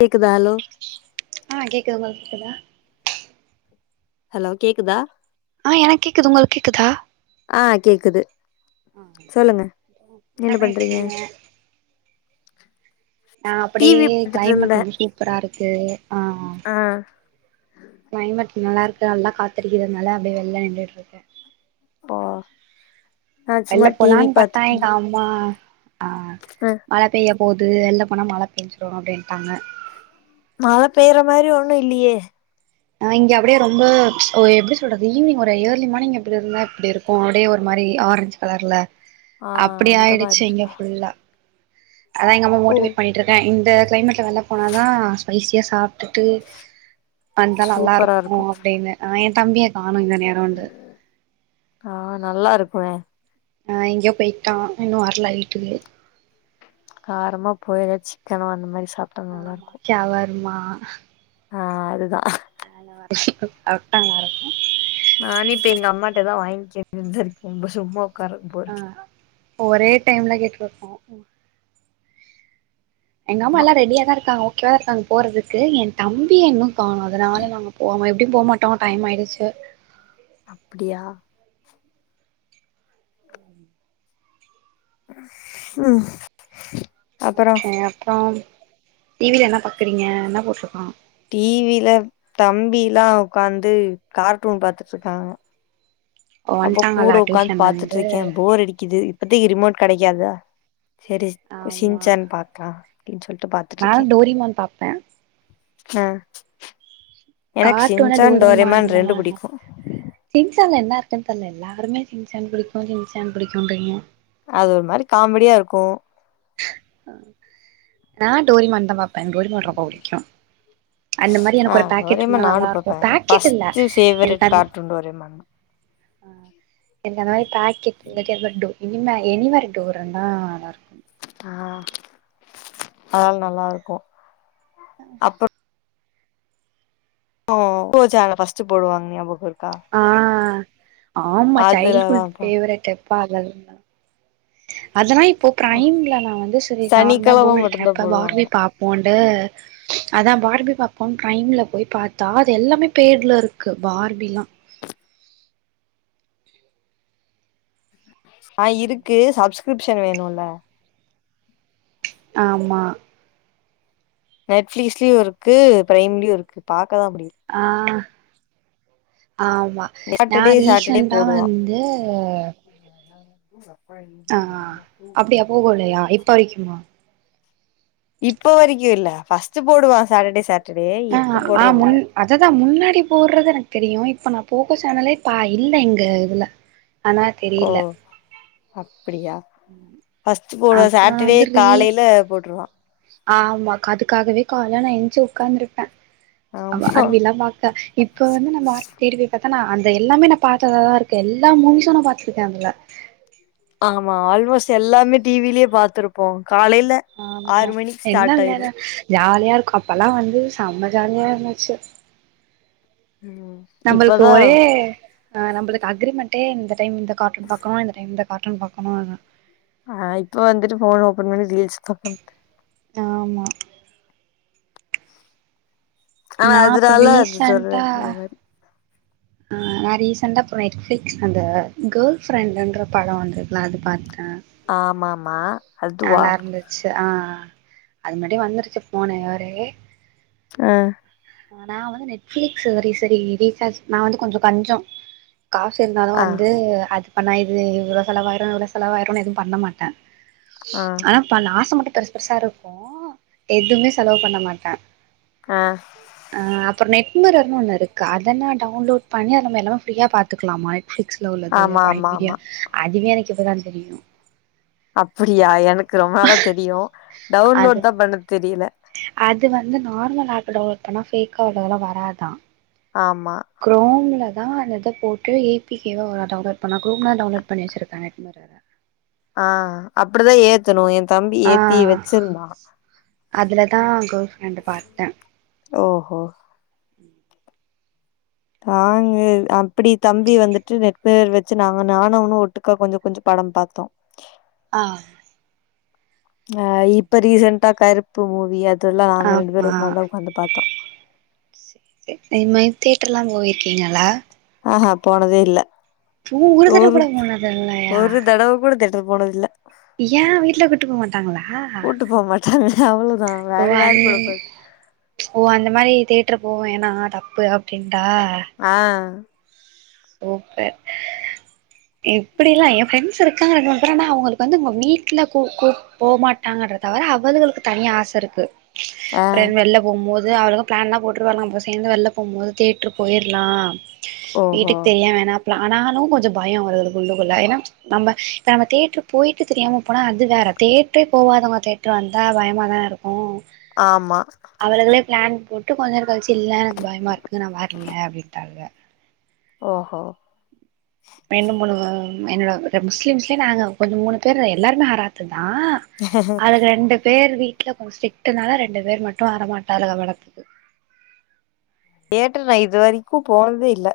கேக்குதா ஹலோ ஆ கேக்குது உங்களுக் க்குதா ஹலோ கேக்குதா ஆ எனக்கு கேக்குது உங்களு கேக்குதா ஆ கேக்குது சொல்லுங்க என்ன பண்ணிட்றீங்க நா அப்பிடியே டிவி பாத்துட்டு இருந்தே கிளைமேட் ரொம்ப சூப்பரா இருக்கு ஆ ஆ கிளைமட் நல்லா இருக்கு நல்லா காத்தடிக்கிறதுனால அப்பிடியே வெளில நின்னுட்டுருக்கே ஓ நா சும்மா எல்ல டிவி போலான்னு பாத்துட்டு இருந்தே பத்தாயங்கா ஆம்மா ஆ ஆ மழ பெய்யப் போது வெள்ள போனா மழ பேஞ்சிரு அப்பிடின்ட்டாங்க மழ பெய்யற மாரி ஒண்ணு இல்லயே ஆ இங்க அப்பிடியே ரொம்ப ஒ எப்பிடி சொல்றது ஈவி்னிங் ஒரு ஏர்லி மார்னிங் எப்பிடி இருந்தா இப்பிடி இருக்கு அப்பிடியே ஒரு மாரி ஆரஞ்ச் கலர்ல ஆ அப்டி அந்த மாரி ஆயிடுச்சு இங்க இருக்கா ஃபுல்லா அதாயெங்கம்மா ஓ மோட்டிவேட் பண்ணிட்ருக்கே ங் இந்த கிளைமேட்ல வெள்ல போனாதா ஸ்பைசியா சாப்ட்டுட்டு வந்தா நல்லா இருக்கு அப்டின்னு ஆ எ தம்பியாக்கா ஆ நல்லா இருக்குமே ஆ எங்கயோ போயிட்டான் இன்னு வரல வீட்டுக்கு காரமா போயாச்சு சிக்கனு அந்த மாரி சாப்ட்டா நல்லா ஆமா இருக்கு கியவருமா ஆ ஆ அதுதா ஆ வரிஷிக்கு ஆவட் நல்லாருக்கு நானே இப்ப எங்க அம்மாட்ட தா வாங்கிக்கே இருக்கே சும்மா உக்கார போர் ஆ இப்ப ஒரே டைம்ல கேட்டு வப்போ எங்கம்மா அம்மா எல்லா ரெடியா தா இருக்காங்க ஓ கேர்லாங்க போறதுக்கு எ தம்பியன்னு காணு அதனால நாங்க போகாமே டி போமாட்டோ டைம் ஆயிடுச்சு அப்டியா உ ஓகே அப்றோ டிவில என்ன பாக்குறீங்க என்ன போட்ருக்கா டி வில தம்பிலா உக்காந்து கார்ட்டூன் பாத்துட்ருக்காங்க அப்ப கூட வன்ட்டாங்களா உக்காந் டியூஷன்ல இருந்து பாத்துட்ருக்கே போர் அடிக்குது த்திக்கு ரிமோட் கடைக்காதா செரி சின்சேன் பாக்கலா நானோ டோரிமான் பாப்பே ஆ எனக்கு கார்ட்டூனா ஷின்சான் டோரிமான் தா ரெண்டு பிடிக்கோ கின் தெர்ல எல்லாருமே சிச்சான் புடிக்கோ சிச்சான் புடிக்கோன்றீங்க அது ஒரு மாரி காமெடியா இருக்கோ நா டோரிமான்ந்தாபா என்க்கு டோரிமான் ரொம்ப புடிக்கு அந்த மாரி ஆ எனக்கொரு பேக்கெட் டோரேமான் இருந்தா நானு நல்லா இருக்கோ பாப்பே பேக்கெட் இல்ல ஃபஸ்ட்டு ஃபேவரட் எனக்கு அந் கார்ட்டூன் டோரேமான் எந்த மாரி பேக்கெட்ல [unintelligible] இனிமே எனிமேர் டூரந்தா நல்லாருக்கு ஆ அத்ல நல்லா இருக்கொ உஹ் ஓ லோக்கல் சேனல்ல ஃபஸ்டு போடுவாங்க ஞாபகருக் ஆ ஆமா அதுலதா சைல்டு்ஹுட் ஃபேவரட்டு பாத [unintelligible] அதெல்லா இப்போ பாப் ப்ரைம்ல நா வந்து சேரி நார்மலா சனிக்கெழம மட்டுந்தா [unintelligible] போடுவாங்க பார்லி பாப்போ ட அதா பார்பி பாப்போ ப்ரைம்ல போய் பாத்தா அதெல்லாமே பேர்ல இருக்கு பார்பிலா ஆ இருக்கு சப்ஸ்கிரிப்ஷன் வேணுண்ல ஆமா நெட் ஃப்லீஸ்லியோ இருக் இருக்கு பிரைம்லயோ இருக்கு பாக்கதா முடியோ ஆ ஆமா நா சாட்டர்டே சாட்டர்டே ரீஷண்டா போடுவா வந்து [unintelligible] ஆ அப்டியா போட்லையா இப்ப வரைக்குமா இப்ப வரைக்கோ இல்ல ஃபஸ்டு போடுவா சாட்டர்டே ச ஆ ஆ முன் அதுதா முன்னாடி போட்றது எனக்கு தெரியு இப் ப்ப நா போகோ சேனலே பா இல்ல இங்க இதுல ஆனா ஓ தெரில அப்டியா ஃபஸ்ட் போடுவ அப்றோ சாட்டர்டே காலையில போட்ருவா ஆ ஆமா அதுக்காகவே கால்ல நா எஞ்சு உக்காந்துருப்பே அவ ஆமா அருவிலா பாக்க இப்ப வந்து நம்ம ஆ தேடி போய் ஆனா அந்த எல்லாமே நா பாத்ததாதா இருக்கு எல்லா மூவீஷு நா பாத்திருக்கே அதுல ஆமா ஆல்மோஸ்ட் எல்லாமே டிவிலயே பாத்துருப்போ காலையில ஆறு ஆமா மணிக்கு ஸ்டார்ட் என்னவேல ஆயிரு ஜா ஜாலியா இருக்கு அப்பல்லா வந்து செம்ம ஜாலியா இருந்துச்சு ம் நம்ளுக்கு இப்பதா ஒரே ஆ நம்மளுக்கு அக்ரிமெண்டே இந்த டைம் இந்த கார்ட்டூன் பாக்கலா இந்த டைம் இந்த கார்ட்டூன் பாக்கணு [unintelligible] ஆ இப்ப வந்துட்டு ஃபோன் ஓப்பன் பண்ணி ரீல்ஸ் பாக்க தஆமா ஆனா நா இப்ப அதுனல்லாருக்கு ரீசன்டா சொல்ரக்கு ஒரு மாதிரி ஆ நா ரீசண்டா நெட்ஃப்ளிக்ஸ் அந்த கேர்ள் ஃப்ரெண்டுன்ற படோ வந்துருக்கலா அது பாத்த ஆமமா அதுவா அ அது மட்டும் வந்துருச்சு போனே இயரே ஆ நா வந்து நெட்ஃபிலிக்ஸ் சரி சரி ரீசார்ஜ் நா வந்து கொஞ்சோ கஞ்சோ காசு இருந்தாலு ஆ வந்து அது ப்ப நா இது இவ்ள செலவாயிரு இவ்வள செலவாயிரு எதுவு பண்ண மாட்டே ஆ ஆனா பா ஆச மட் பெருச்பெருசா இருக்கு எதுமே செலவு பண்ண மாட்டே ஆ அ அப்றோ நெட் மிரர்னு ஒண்ணு இருக்கு அதனா டவுன்லோட் பண்ணி அதுலநம்ம எல்லாமே ஃப்ரியா பாத்துக்கலாமா ஸ்ல உள்ளது ஆமா ப்ரைம் ஆமா மிடியா ஆமா அதுவே எனக் இவதாதெரியு அப்டியா எனக்கு ரொம்ப நாளா தெரியு அது டவுன்லோட் தா பண்ண தெரியல அது வந்து நார்மலா ஆப்ப டவுன்லோட் பண்ண ஃபேக்கா உள்ளதெல்லா வராதா ஆமா கிரோம்ல தா ந அத போட்டு ஏ பிகெ வ ஒரு டவுன்லோட் பண்ணா க்ரோம்ல டவுன்லோட் பண்ண வச்சிருக்கே நெட் மெரர ஆ அப்படிதா ஏத்தணு ஏத் தம்பி ஆ ஏத்தி வச்சிருந்தா அதுல தா கேர்ள் ஃப்ரெண்ட் பாத்தே ஓஹோ தாங்கு அப்படி தம்பி வந்துட்டு ரெக்கோயர் வச்சு நாங்க நானு அவனு ஒட்டுக்கா கொஞ்ச கொஞ்சொ படோ பாத்தோ ஆ ஆ இப்ப ரீசென் டா கருப்பு மூவி அத் இதெல்லா நாங்க ரெண்டு பேரு ஆமா ஒன்னாதா உக்காந்து பாத்தோ செங்கலா ஆ ஹா போனதே இல்ல ஓ ஒரு தடவ கூட போனது இல்லயா போனதுல்ல யா வீட்ல கூட்டு போக மாட்டாங்களா கூட்டு போ மாட்டாங்க அவ்ளோதா வேற யாரு வந் கூட போறது ஓ அந்த மாரி தேட் தியேட்டர் போவேனா தப்பு அப்டின் ஆ சூப்பர் இப்புடில்லா ஏ ப்ரெண்ட்ஸ் இருக்காங்க ரெண்டு மூணு பேர் ஆன அவங்களுக்கு வந்து அவுங்க வீட்டுல கூப் கூ போமாட்டாங்க தவர அவளுகளுக்கு தனியா ஆசை இருக்கு ஆ பிற என் வெளில போம்போது அவளுக பிளான்லா போட்டுருவாலுக நம்ப சேந்து வெளில போம்போது தியேட்ரு போயிருலாம் ஓஹோ வீட்டுக்கு தெரிய வேணா ஆனாலு கொஞ்ச பயம் வருது உள்ளுக்குள்ள ஏனா நம்ம இப்ப நம்ம தேட்ருக்கு போயிட்டு தெரியாம போனா அது வேற தேட்ரே போவாதங்க தேட்ரு வந்தா பயமா தா இருக் ம் ஆமா அவளுகளே பிளான் போட் டு கொஞ்ச நேர கழிச்சு இல்ல எனக்கு பயமா இருக்கு நா வர்ல அப்டின்டாலுக ஓஹோ ரெண்டு மூணு மெனு முஸ்லிம்ஸ்ல நாங்க கொஞ்ச மூணு பேரு எல்லாருமே ஆராத்துங்க தா அது ரெண்டு பேரு வீட்ல கொஞ்ச ஸ்டிரிக்ட்னுல ரெண்டு பேர் மட்டும் வரமாட்டாலுக போலருக்கு தியேட்டர் நா இது வரைக்கும் போனதே இல்ல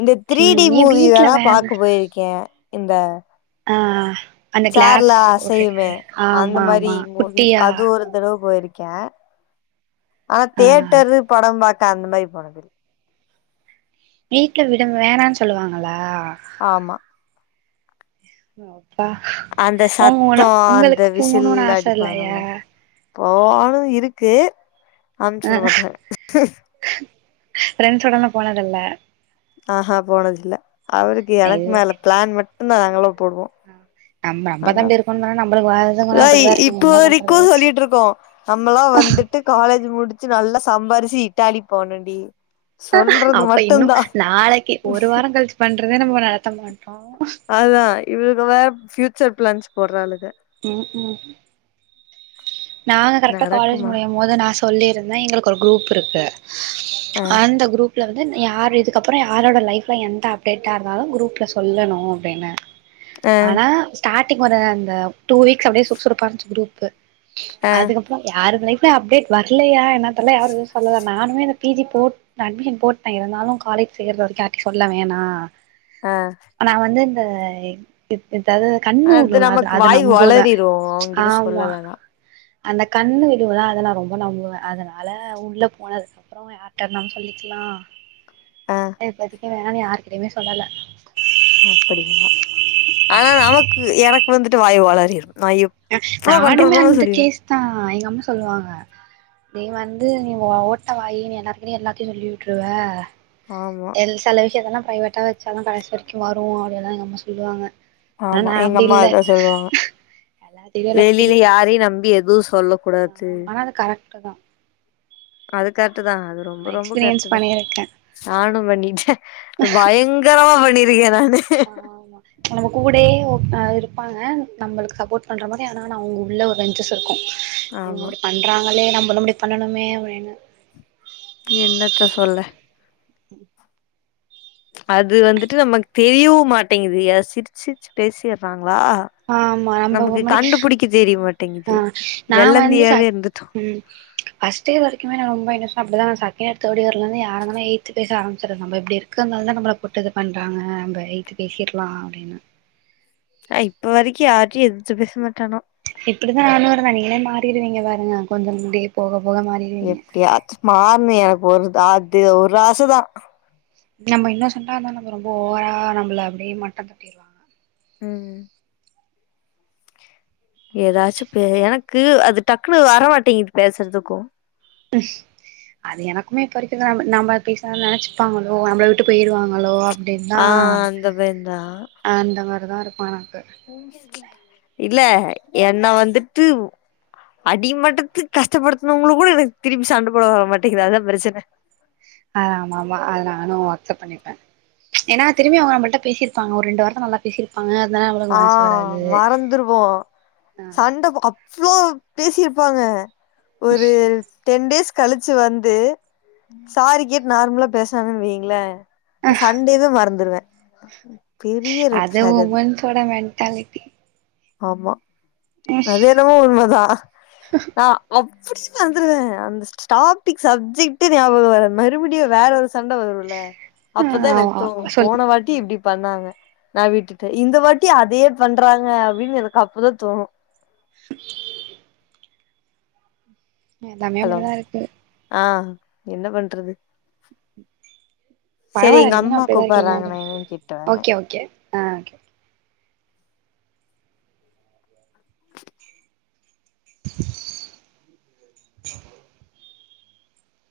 இந்த திரீடி ம் ஏ மூவி வீட்ல வேணா பாக்க போயிருக்கேன் இந்த ஆ அந்த கிளாஸ் சார்லா போட்டுட்டு அசையுமே அந்த ஆமா மாரி ஆமா மூவி குட்டியா அது ஒரு தடவ போயிருக் கே ஆனா ஆ தேட்டரு படம் பாத் அந்த மாரி போனதுனல வீட்ல விட வேணான் சொல்லுவாங்ளா ஆமா ஓ அப்பா அந்த உங்க சத்தோ உன அந்த உங்களுக்கு போகணுன் ஆச இல்லயா போவோணு இருக்கு அம்சுடமாட்றாங்க ஃபிரண்ஸ்ஸோடல்லா போனதில்ல ஆ ஆ போனதில்ல அவருக்கு எனக்கு இது மேல பிளான் மட் நாங்களு போவோ நம்ம நம்ம தா இப்டி இருக்கோன்னு சொன்னா நம்மளுக்கு வரதுங்கல்லா ஆனாதா இ அப்டிதா இருக்குங்க இப்போ என்ன வரைக்கு பண்றது சொல்லிட்டுருக்கோ நம்மல்லா வந்துட்டு காலேஜ் முடிச் ச்சி நல்லா சம்பாரிச்சி இட்டாலி போணுண்டி அப்ப இன்னு நாளைக்கு ஒரு வாரோ கழிச்சி பண் ட்ரதே நம்ம நடத்த மாட் அதா இது இவல வேற ஃபியூச்சர் பிளான்ஸ் போறாலே ம் ம் நாங்க கரெக்ட்டா காலேஜ் நடக்குமா முடியு போது நா சொல்லிருந் தே எங்களுக்கு ஒரு குரூப் இருக்கு ஆ அந்த குரூப் இதுல வந்து யார் இதுக்கப்புறோ யாரோட லைஃப்ல எந்த அப்டேட்டா இருந்தாலு குரூப்ல சொல்லணு அப்பிடின்ன ஆ ஆனா ஸ்டாரட் டிக் வர அந்த டூ வீக்ஸ் அப்பிடியே சுறுசுறுப்பா இருன்ச்சி குரூப் ச ஆ [inaudible] அதுகப்புறோ யாருக்னே ப்பல அப்டேட் வரலையா என்ன ட்டல்லா யாரு எது சொல்லல நானுமே இந்த பிஜி போட் அட்மின் போட்டே இருந்தாலு காலேஜ் சேற வரைக்கு யார்ட்டையு சொல்ல வேணா ஆ நா வந்து அ [unintelligible] அதாது கண்ணுவுழு அத அத நம் ஒளறிறுவோ ஓங்கிட்ட சொல்லலனா அந்த கண்ணு விழுவுதா அதெல்லா ரொம்ப நம்புவே அதனால உள்ள போனதுக்கப்புறோ யார்ட்டனா சொல்லிக்கலா ஆ ஏ பதி வேணனு யாருக்கிட்டையுமே சொல்லல அப்படியா ஆ நமக்கு எனக்கு வந்துட்டு வாயு வொளரிரும் அ நானுமே அந்த கேஸ் தா எங்க அம்மா சொல்லுவாங்க நீ வந்து நீ ஓட்ட வாயி நீ எல்லாருக்கு எல்லாத்தையு சொல்லி விட்டுருவே ஆமா எல் செல விஷயத்தலா ப்ரைவேட்டா வச்சாலு கடைசி வரைக்கு மாறு அப்பிடிலா எங்கம்மா சொல்லுவாங்க ஆனா ஆமா நா எங்க அப்டி அம்மா இல்ல அதா சொல்லுவாங்க எல்லாத்திட்டயு எல்லாத்தையு வெளியில சொல்லிக்குவே யாரையு நம்பி எதுவு சொல்ல கூடாது ஆமா ஆனா அது கரெக்ட் தா அது கரெட்டு தா அது ரொம்ப நா ரொம்ப கர்ட்டு எக்ஸ்பீரியன்ஸ் தா பண்ணிருக்கே ஆனும் பண்ணிச்ச பயங்கரமா பண்ணிருக்கே நானு ஆமா நம்ம கூடயே வொக்காந்துருப்பாங்க நம்மளுக்கு சப்போர்ட் பண்ணுற மாரி ஆனா ந அவுங்க உள்ள ஒரு பெஞ்சஸ் இருக்கு ஆமா வெலே நம்மளு இப்டி பண்ணணுமே அப்டின்னு என்னத்த சொல்ல ம் அது வந்துட்டு நமக்கு தெரியவு மாட்டேங்குது ய சிரிச்சிரிச்சு பேசியறா ஆ ஆமா நம்ம முடி கண்டுபிடிக்க தெரிய ஆ மாட்டேங்குது நா வந்து ச வெள்ளந்தியாவே இருந்துட்டோ உம் பஸ்டே வரைக்குமே நா ரொம்ப இர அப்டிதா நா செகண்ட் இயர் தேடி வர்லந்துயாருந்தே எயி்த்து பேச ஆரம்பச்சறது நம்ப இப்பிடி இருக்கந்தால தா நம்மள போட்டு இது பண்றாங்க நம்ம எயி்தது பேசிடலா அப்பிடின்னு அ இப்ப வரைக்கு யாருட்டி எதிச்சு பேச மாட்டானோ இப்டிதா நானு இருந்தே நீங்களே மாறிருவீங்க பாருங்க கொஞ்ச முடிய போக போக மாறிடுவீங்க எப்பிடியாச்சு மாறணு எனக்கு ஒரு தாத்து ஒரு ஆசுதா நம்ம இன்னு சொன்னாந்தா நம்ம ரொம்ப ஓவரா நம்பள அப்பிடியே மட்ட தட்டிருவாங்க ம் ஏதாச்சு பே எனக் க்கு அது டக்குனு வர மாட்டேங்குது பேசுறதுக்கு அது எனக்குமே இப்ப இருக்குறது நம்ம நம்ம பேசாத நெனைச்சுப்பாங்களோ நம்பள விட்டு போயிருவாங்களோ அப்டின்தா ஆ அந்த பய தா அங்கதா இருப்பானா உங்க [unintelligible] இல்ல என்ன வந்துட்டு அடி மட்டத்துக் கஷ்டப்படுத்தனவங்களு கூட எனக்கு திரும்பி சண்ட போட வர மாட்டேங்குது அ அதா பிரச்சன அத ஆமா அதா நானு அக்சப்ட பண்ணகப்பே ஏன்னா திரும்பி அவுங்க நம்மளிட்ட பேசியிருப்பாங்க ஒரு ரெண்டு வார்த்த நல்லா பேசியிருப்பாங்க ஆ மறந்துருவோ சண்ட போ அ ஸ்லோ பேசி இருப்பாங்க ஒரு டென் டேஸ் கழிச்சு வந்து சாரி கேட் நார்மலா பேசனான்னு வைங்களே நா சண்டேவே மறந்துருவே பெரிய ரெட் அது ஃபிளாக் உமன்சோட மண்ட் டாலிட்டி ஆமா அது எதுவோ உண்மதா நா அப்டி மறந்துருவே அந்த ச்டாபிக் சப்ஜெக்டெ ஞாபக வராது மறுபடியு வேற ஒ சண்ட வருலே அப்பதா எனக்கு ஆமா தோனு சொல்லு போன வாட்டி இப்டி பண்ணாங்க நா விட்டுட்டே இந்த வாட்டி அதே பண்றாங்க வீட்ல எனக்கு அப்பதா தோணு எல்லாமே ஹலோ அப்டிதா இருக்கு ஆ என்ன பண்றது சரி பரவால்ல எங்க நீங்களு அம்மா அப்டிதா கூப்புறாங்க இருக்கீங்க நா என்னன் கேட்டு வரே ஓகே ஓகே ஆ